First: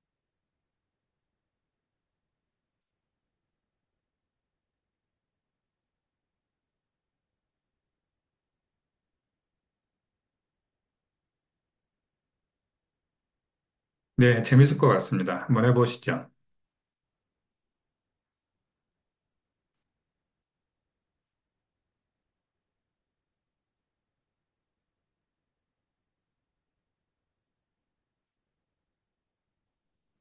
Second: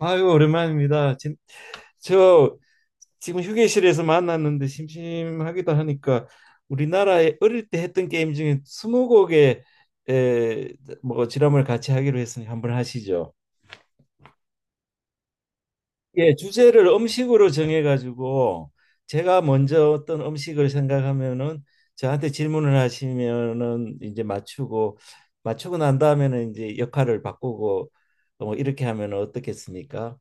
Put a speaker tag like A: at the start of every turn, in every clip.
A: 아유, 오랜만입니다. 진, 저 지금 휴게실에서 만났는데 심심하기도 하니까 우리나라에 어릴 때 했던 게임 중에 스무고개 에, 뭐 지람을 같이 하기로 했으니 한번 하시죠.
B: 네, 재밌을 것 같습니다. 한번 해보시죠.
A: 예, 주제를 음식으로 정해가지고 제가 먼저 어떤 음식을 생각하면은 저한테 질문을 하시면은 이제 맞추고, 맞추고 난 다음에는 이제 역할을 바꾸고 뭐 이렇게 하면 어떻겠습니까?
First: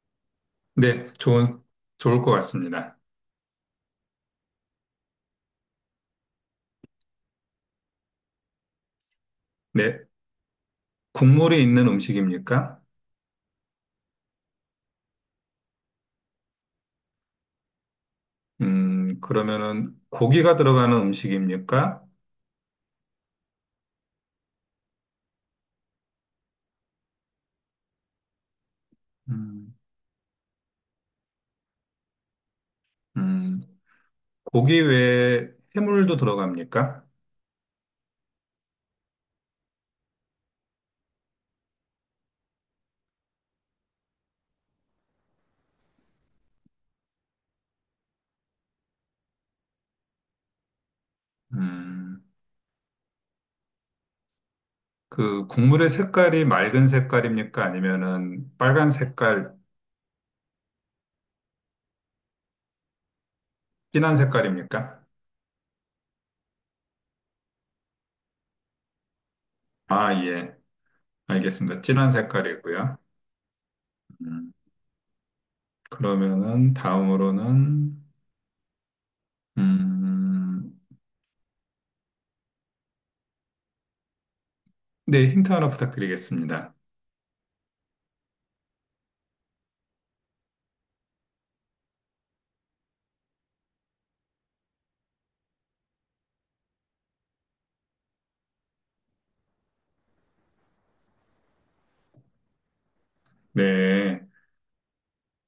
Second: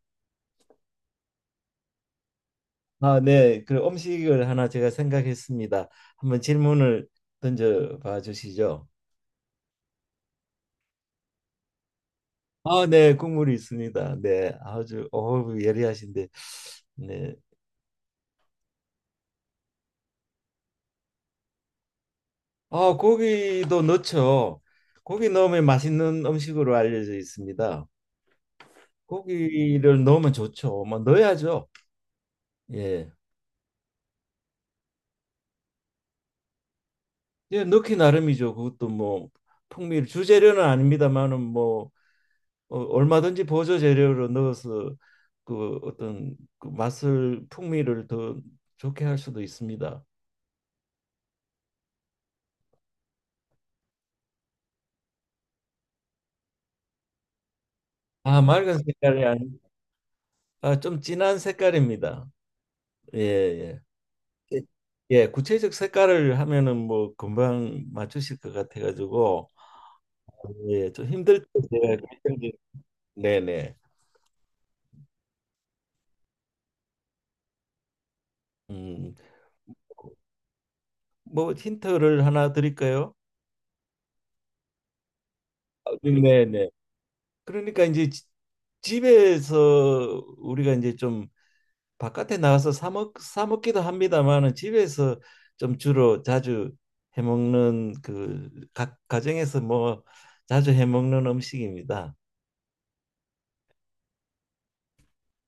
B: 네, 좋을 것 같습니다.
A: 아, 네. 그 음식을 하나 제가 생각했습니다. 한번 질문을 던져 봐 주시죠.
B: 네, 국물이 있는 음식입니까?
A: 아, 네. 국물이 있습니다. 네. 아주 어우 예리하신데. 네.
B: 그러면은 고기가 들어가는 음식입니까?
A: 아, 고기도 넣죠. 고기 넣으면 맛있는 음식으로 알려져 있습니다.
B: 음,
A: 고기를 넣으면 좋죠. 뭐 넣어야죠. 예.
B: 음, 고기 외에 해물도 들어갑니까?
A: 예, 넣기 나름이죠. 그것도 뭐 풍미를 주재료는 아닙니다만은 뭐 얼마든지 보조 재료를 넣어서 그 어떤 그 맛을 풍미를 더 좋게 할 수도 있습니다.
B: 음, 그 국물의 색깔이 맑은 색깔입니까?
A: 아,
B: 아니면은
A: 맑은
B: 빨간
A: 색깔이
B: 색깔,
A: 아니, 아, 좀 진한 색깔입니다. 예, 예.
B: 진한
A: 예,
B: 색깔입니까?
A: 예, 구체적 색깔을 하면은 뭐 금방 맞추실 것 같아가지고
B: 아, 예,
A: 예, 좀 힘들 때
B: 알겠습니다.
A: 제가
B: 진한
A: 결정적-
B: 색깔이고요.
A: 네네.
B: 음, 그러면은 다음으로는
A: 음,
B: 음,
A: 뭐 힌트를 하나 드릴까요?
B: 네, 힌트 하나
A: 아, 네네.
B: 부탁드리겠습니다.
A: 그러니까 이제 집에서 우리가 이제 좀 바깥에 나가서 사 먹기도 합니다만은 집에서 좀 주로 자주 해 먹는 그 가정에서 뭐 자주 해 먹는 음식입니다.
B: 네.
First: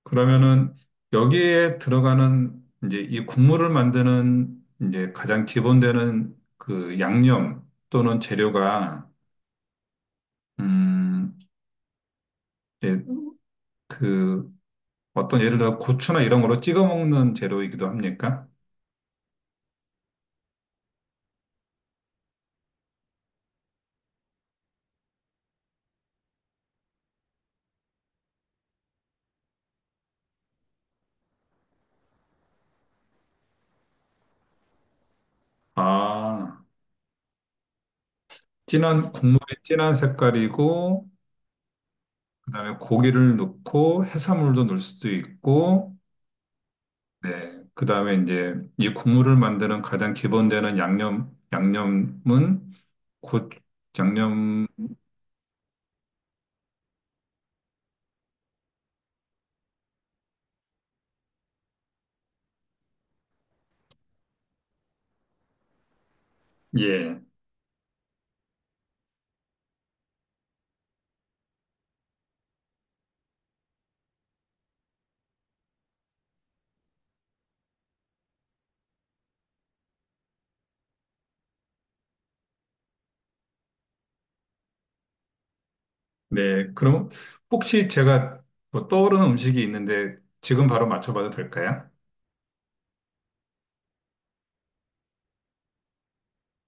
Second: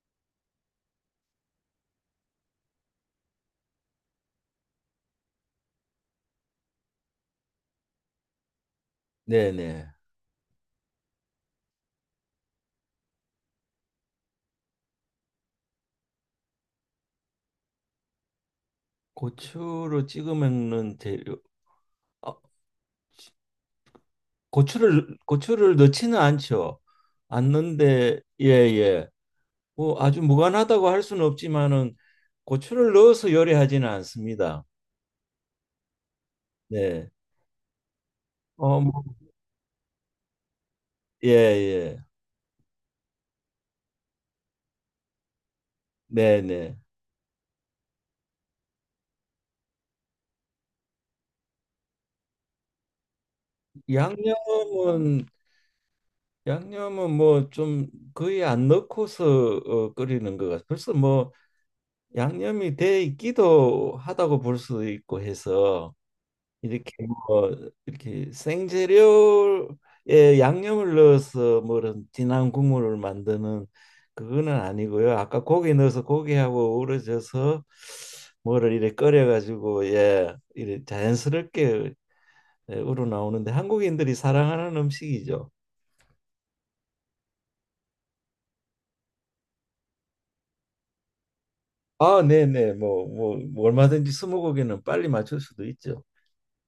B: 그러면은 여기에 들어가는 이제 이 국물을 만드는 이제 가장 기본되는 그 양념 또는 재료가
A: 네네.
B: 음, 이제 그 어떤 예를 들어 고추나 이런 거로 찍어 먹는 재료이기도 합니까?
A: 고추로 찍어 먹는 재료. 어, 고추를 넣지는 않죠. 않는데 예 예. 뭐 아주 무관하다고 할 수는 없지만은 고추를 넣어서 요리하지는 않습니다.
B: 아,
A: 네. 어, 뭐,
B: 진한 국물이 진한 색깔이고
A: 예, 예.
B: 그다음에 고기를 넣고 해산물도 넣을 수도 있고
A: 네, 네.
B: 네. 그 다음에 이제 이 국물을 만드는 가장 기본되는 양념, 양념은 곧 양념,
A: 양념은 양념은 뭐 좀 거의 안 넣고서 끓이는 것 같아요. 벌써 뭐 양념이 돼 있기도 하다고 볼 수 있고 해서 이렇게
B: 예.
A: 뭐 이렇게 생재료에 양념을 넣어서 뭐 이런 진한 국물을 만드는 그거는 아니고요. 아까 고기 넣어서 고기하고 우러져서 뭐를 이렇게 끓여가지고 예, 이렇게 자연스럽게 예, 우러나오는데 한국인들이 사랑하는 음식이죠.
B: 네. 그럼 혹시 제가 뭐 떠오르는 음식이 있는데 지금 바로 맞춰봐도 될까요?
A: 아, 네네. 뭐 얼마든지 스무고개는 빨리 맞출 수도 있죠.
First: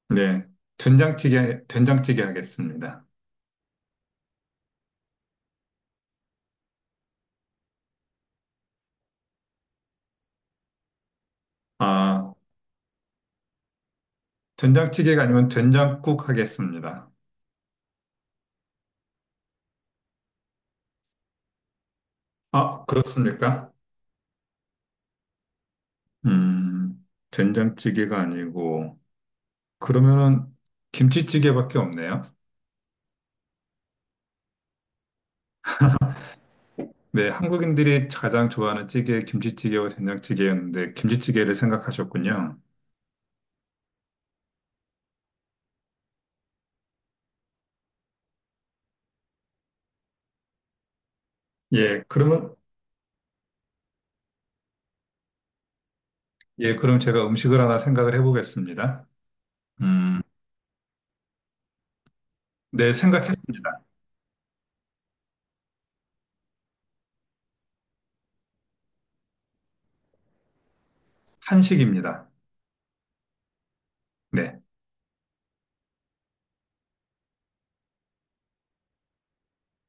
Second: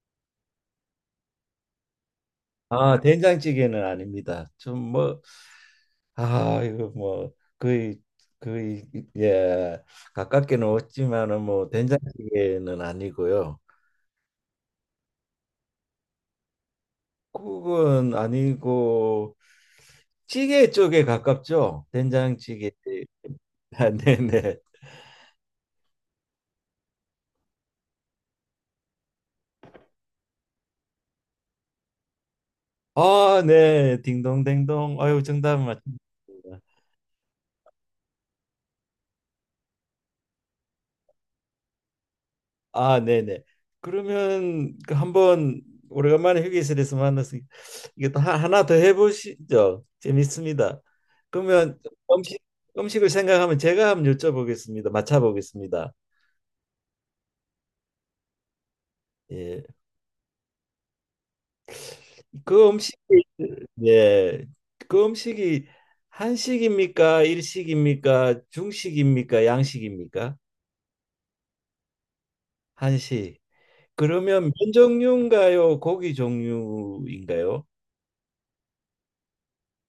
B: 네. 된장찌개, 된장찌개
A: 아,
B: 하겠습니다.
A: 된장찌개는 아닙니다. 좀 뭐, 아, 이거 뭐 거의, 거의 예 가깝게는 없지만은 뭐
B: 아,
A: 된장찌개는 아니고요.
B: 된장찌개가 아니면 된장국 하겠습니다.
A: 국은 아니고 찌개 쪽에 가깝죠. 된장찌개.
B: 아, 그렇습니까?
A: 아, 네네.
B: 음, 된장찌개가 아니고, 그러면은 김치찌개밖에 없네요.
A: 아, 네. 딩동댕동. 아유, 정답 맞습니다.
B: 네, 한국인들이 가장 좋아하는 찌개 김치찌개와 된장찌개였는데 김치찌개를 생각하셨군요.
A: 아, 네네. 그러면 그 한번 오래간만에 휴게실에서 만나서 이게 또 하나 더 해보시죠. 재밌습니다. 그러면
B: 예,
A: 음식
B: 그러면
A: 음식을 생각하면 제가 한번 여쭤보겠습니다. 맞춰보겠습니다.
B: 예, 그럼 제가 음식을 하나 생각을 해보겠습니다.
A: 예,
B: 음,
A: 그
B: 네,
A: 음식이
B: 생각했습니다.
A: 예, 그 음식이 한식입니까? 일식입니까? 중식입니까? 양식입니까?
B: 한식입니다.
A: 한식. 그러면 면
B: 네,
A: 종류인가요? 고기 종류인가요?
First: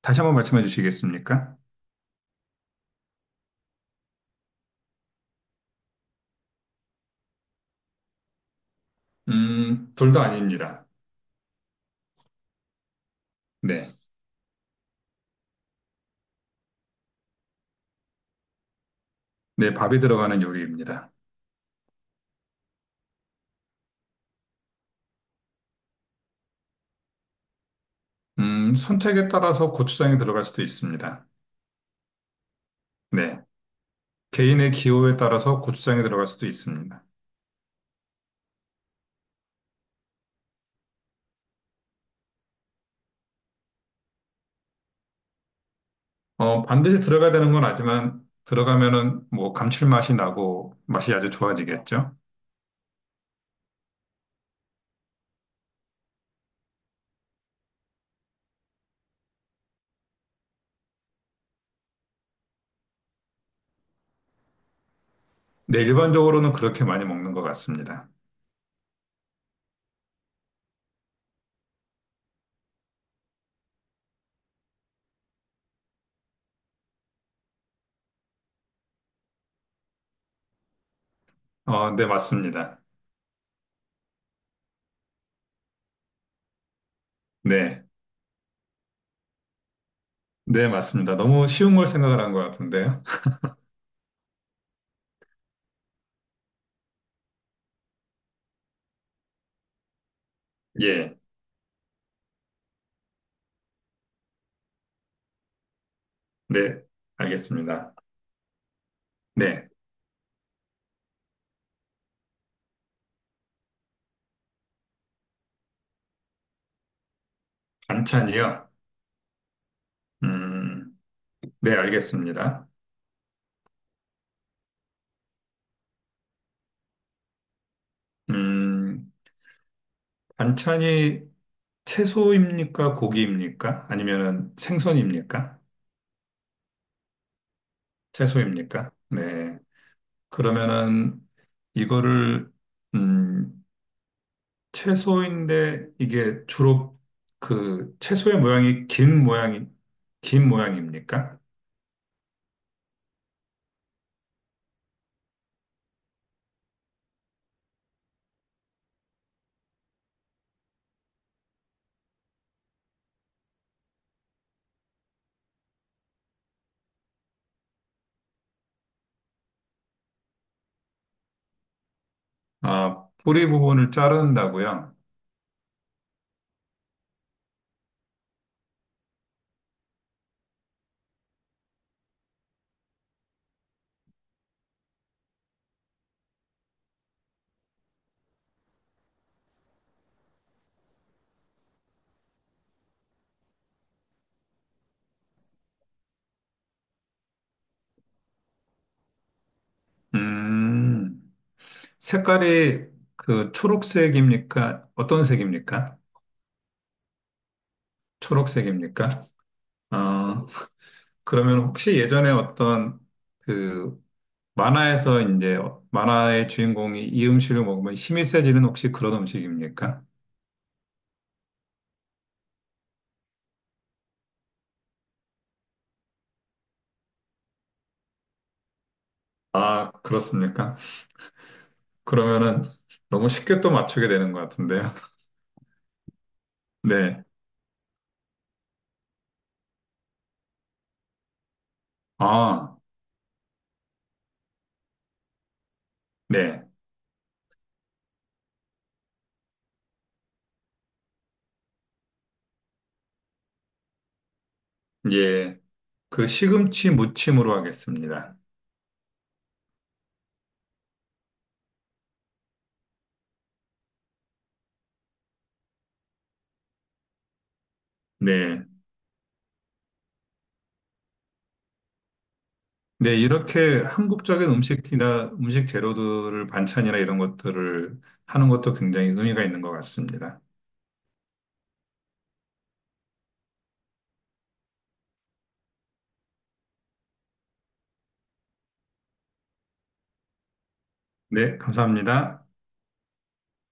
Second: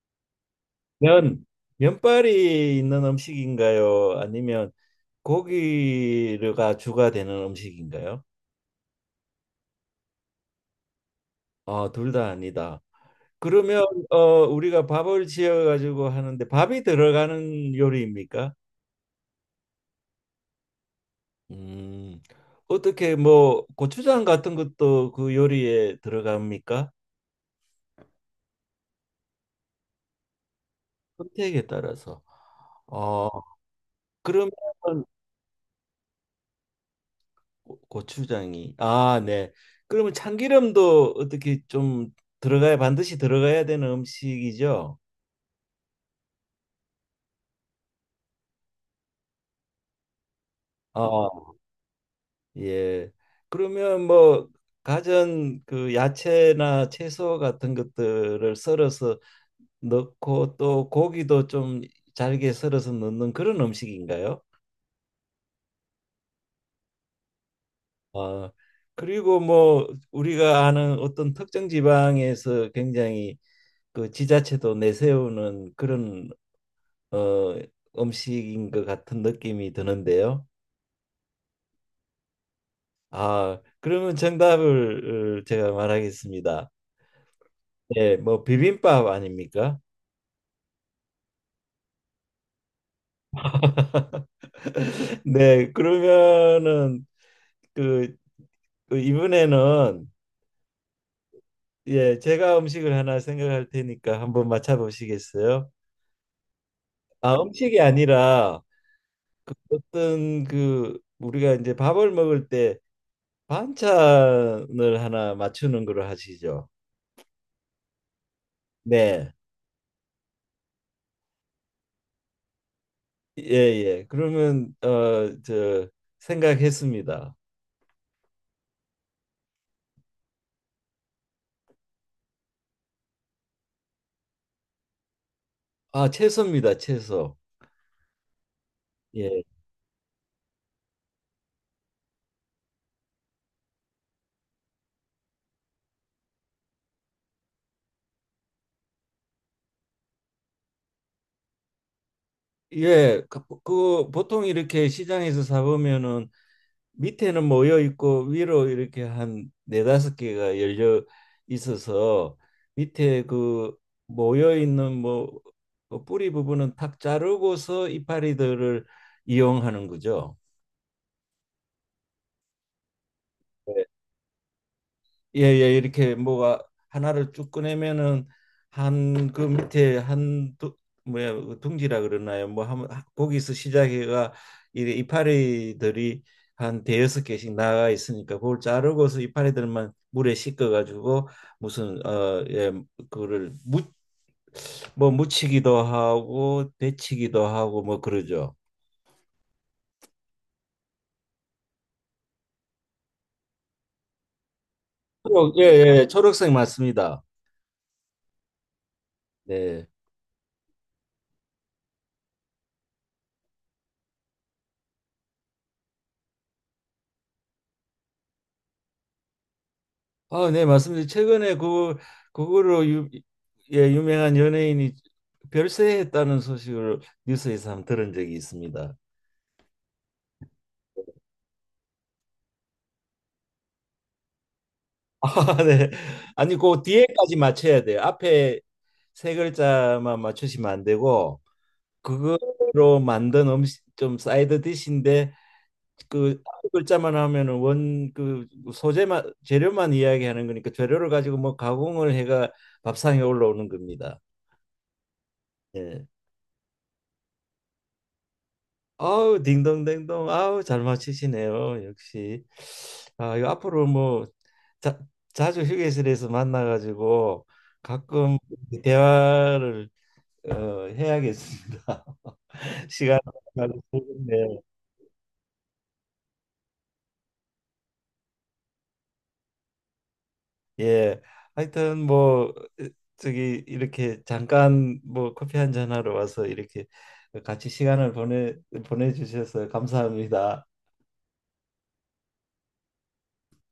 B: 다시 한번 말씀해
A: 면,
B: 주시겠습니까?
A: 면발이 있는 음식인가요? 아니면 고기가 주가 되는 음식인가요?
B: 둘도 아닙니다.
A: 아, 둘 다 아니다. 그러면
B: 네,
A: 어, 우리가 밥을 지어 가지고 하는데 밥이 들어가는 요리입니까?
B: 네, 밥이 들어가는 요리입니다.
A: 음, 어떻게 뭐 고추장 같은 것도 그 요리에 들어갑니까?
B: 선택에 따라서 고추장이 들어갈 수도 있습니다.
A: 선택에 따라서. 어,
B: 네,
A: 그러면
B: 개인의 기호에 따라서 고추장이 들어갈 수도 있습니다.
A: 고추장이 아, 네. 그러면 참기름도 어떻게 좀 들어가야, 반드시 들어가야 되는 음식이죠?
B: 어, 반드시 들어가야 되는 건 아니지만 들어가면은 뭐 감칠맛이 나고 맛이
A: 아,
B: 아주 좋아지겠죠.
A: 예. 그러면 뭐 가전 그 야채나 채소 같은 것들을 썰어서 넣고 또 고기도 좀 잘게 썰어서 넣는 그런 음식인가요?
B: 네, 일반적으로는 그렇게 많이 먹는 것 같습니다.
A: 아, 그리고 뭐 우리가 아는 어떤 특정 지방에서 굉장히 그 지자체도 내세우는 그런 어, 음식인 것 같은 느낌이 드는데요.
B: 어, 네, 맞습니다.
A: 아, 그러면 정답을 제가 말하겠습니다.
B: 네,
A: 네, 뭐 비빔밥 아닙니까?
B: 네, 맞습니다. 너무 쉬운 걸 생각을 한 것 같은데요.
A: 네, 그러면은 그, 이번에는
B: 예,
A: 예, 제가 음식을 하나 생각할 테니까 한번 맞춰보시겠어요?
B: 네,
A: 아, 음식이
B: 알겠습니다.
A: 아니라 그
B: 네,
A: 어떤 그 우리가 이제 밥을 먹을 때 반찬을 하나 맞추는 걸로 하시죠.
B: 반찬이요.
A: 네.
B: 음, 네, 알겠습니다.
A: 예예. 그러면 저 생각했습니다.
B: 음, 반찬이 채소입니까? 고기입니까? 아니면은 생선입니까?
A: 아 채소입니다. 채소.
B: 채소입니까?
A: 예.
B: 네. 그러면은 이거를 음, 채소인데 이게 주로 그 채소의 모양이 긴 모양입니까?
A: 예. 그 보통 이렇게 시장에서 사 보면은 밑에는 모여 있고 위로 이렇게 한 네다섯 개가 열려 있어서 밑에 그 모여 있는 뭐그 뿌리 부분은 탁 자르고서 이파리들을 이용하는 거죠.
B: 아, 뿌리 부분을 자른다고요?
A: 예예, 이렇게 뭐가 하나를 쭉 꺼내면은 한 그 밑에 한 두, 뭐야 그 둥지라 그러나요? 뭐 한, 거기서 시작해가 이래 이파리들이 한 대여섯 개씩 나가 있으니까 그걸 자르고서 이파리들만 물에 씻겨 가지고 무슨 어예 그거를 무뭐 묻히기도 하고 데치기도 하고 뭐 그러죠.
B: 음, 색깔이 그 초록색입니까? 어떤
A: 예,
B: 색입니까?
A: 예, 초록색 맞습니다.
B: 초록색입니까?
A: 네.
B: 어, 그러면 혹시 예전에 어떤 그 만화에서 이제 만화의 주인공이 이 음식을 먹으면 힘이 세지는 혹시 그런 음식입니까?
A: 아, 네, 맞습니다. 최근에 그 그거로 예, 유명한 연예인이 별세했다는 소식을 뉴스에서 한번 들은 적이 있습니다.
B: 아, 그렇습니까? 그러면은 너무 쉽게 또 맞추게 되는 것 같은데요.
A: 아, 네. 아니, 그
B: 네.
A: 뒤에까지 맞춰야 돼요. 앞에 세 글자만 맞추시면 안 되고
B: 아,
A: 그거로 만든 음식 좀 사이드 디시인데 그
B: 네.
A: 앞에 글자만 하면은 원 그 소재만 재료만 이야기하는 거니까 재료를 가지고 뭐 가공을 해가 밥상에 올라오는 겁니다.
B: 예.
A: 예.
B: 그 시금치 무침으로 하겠습니다.
A: 아우, 딩동댕동. 아우, 잘 맞히시네요, 역시. 아 이거 앞으로 뭐 자, 자주 휴게실에서 만나가지고 가끔
B: 네.
A: 대화를 해야겠습니다.
B: 네,
A: 시간 가지고
B: 이렇게 한국적인
A: 좋겠네요.
B: 음식이나 음식 재료들을 반찬이나 이런 것들을 하는 것도 굉장히 의미가 있는 것 같습니다.
A: 예, 하여튼 뭐 저기 이렇게 잠깐 뭐 커피 한 잔 하러 와서 이렇게 같이 시간을 보내주셔서 감사합니다.
B: 네, 감사합니다.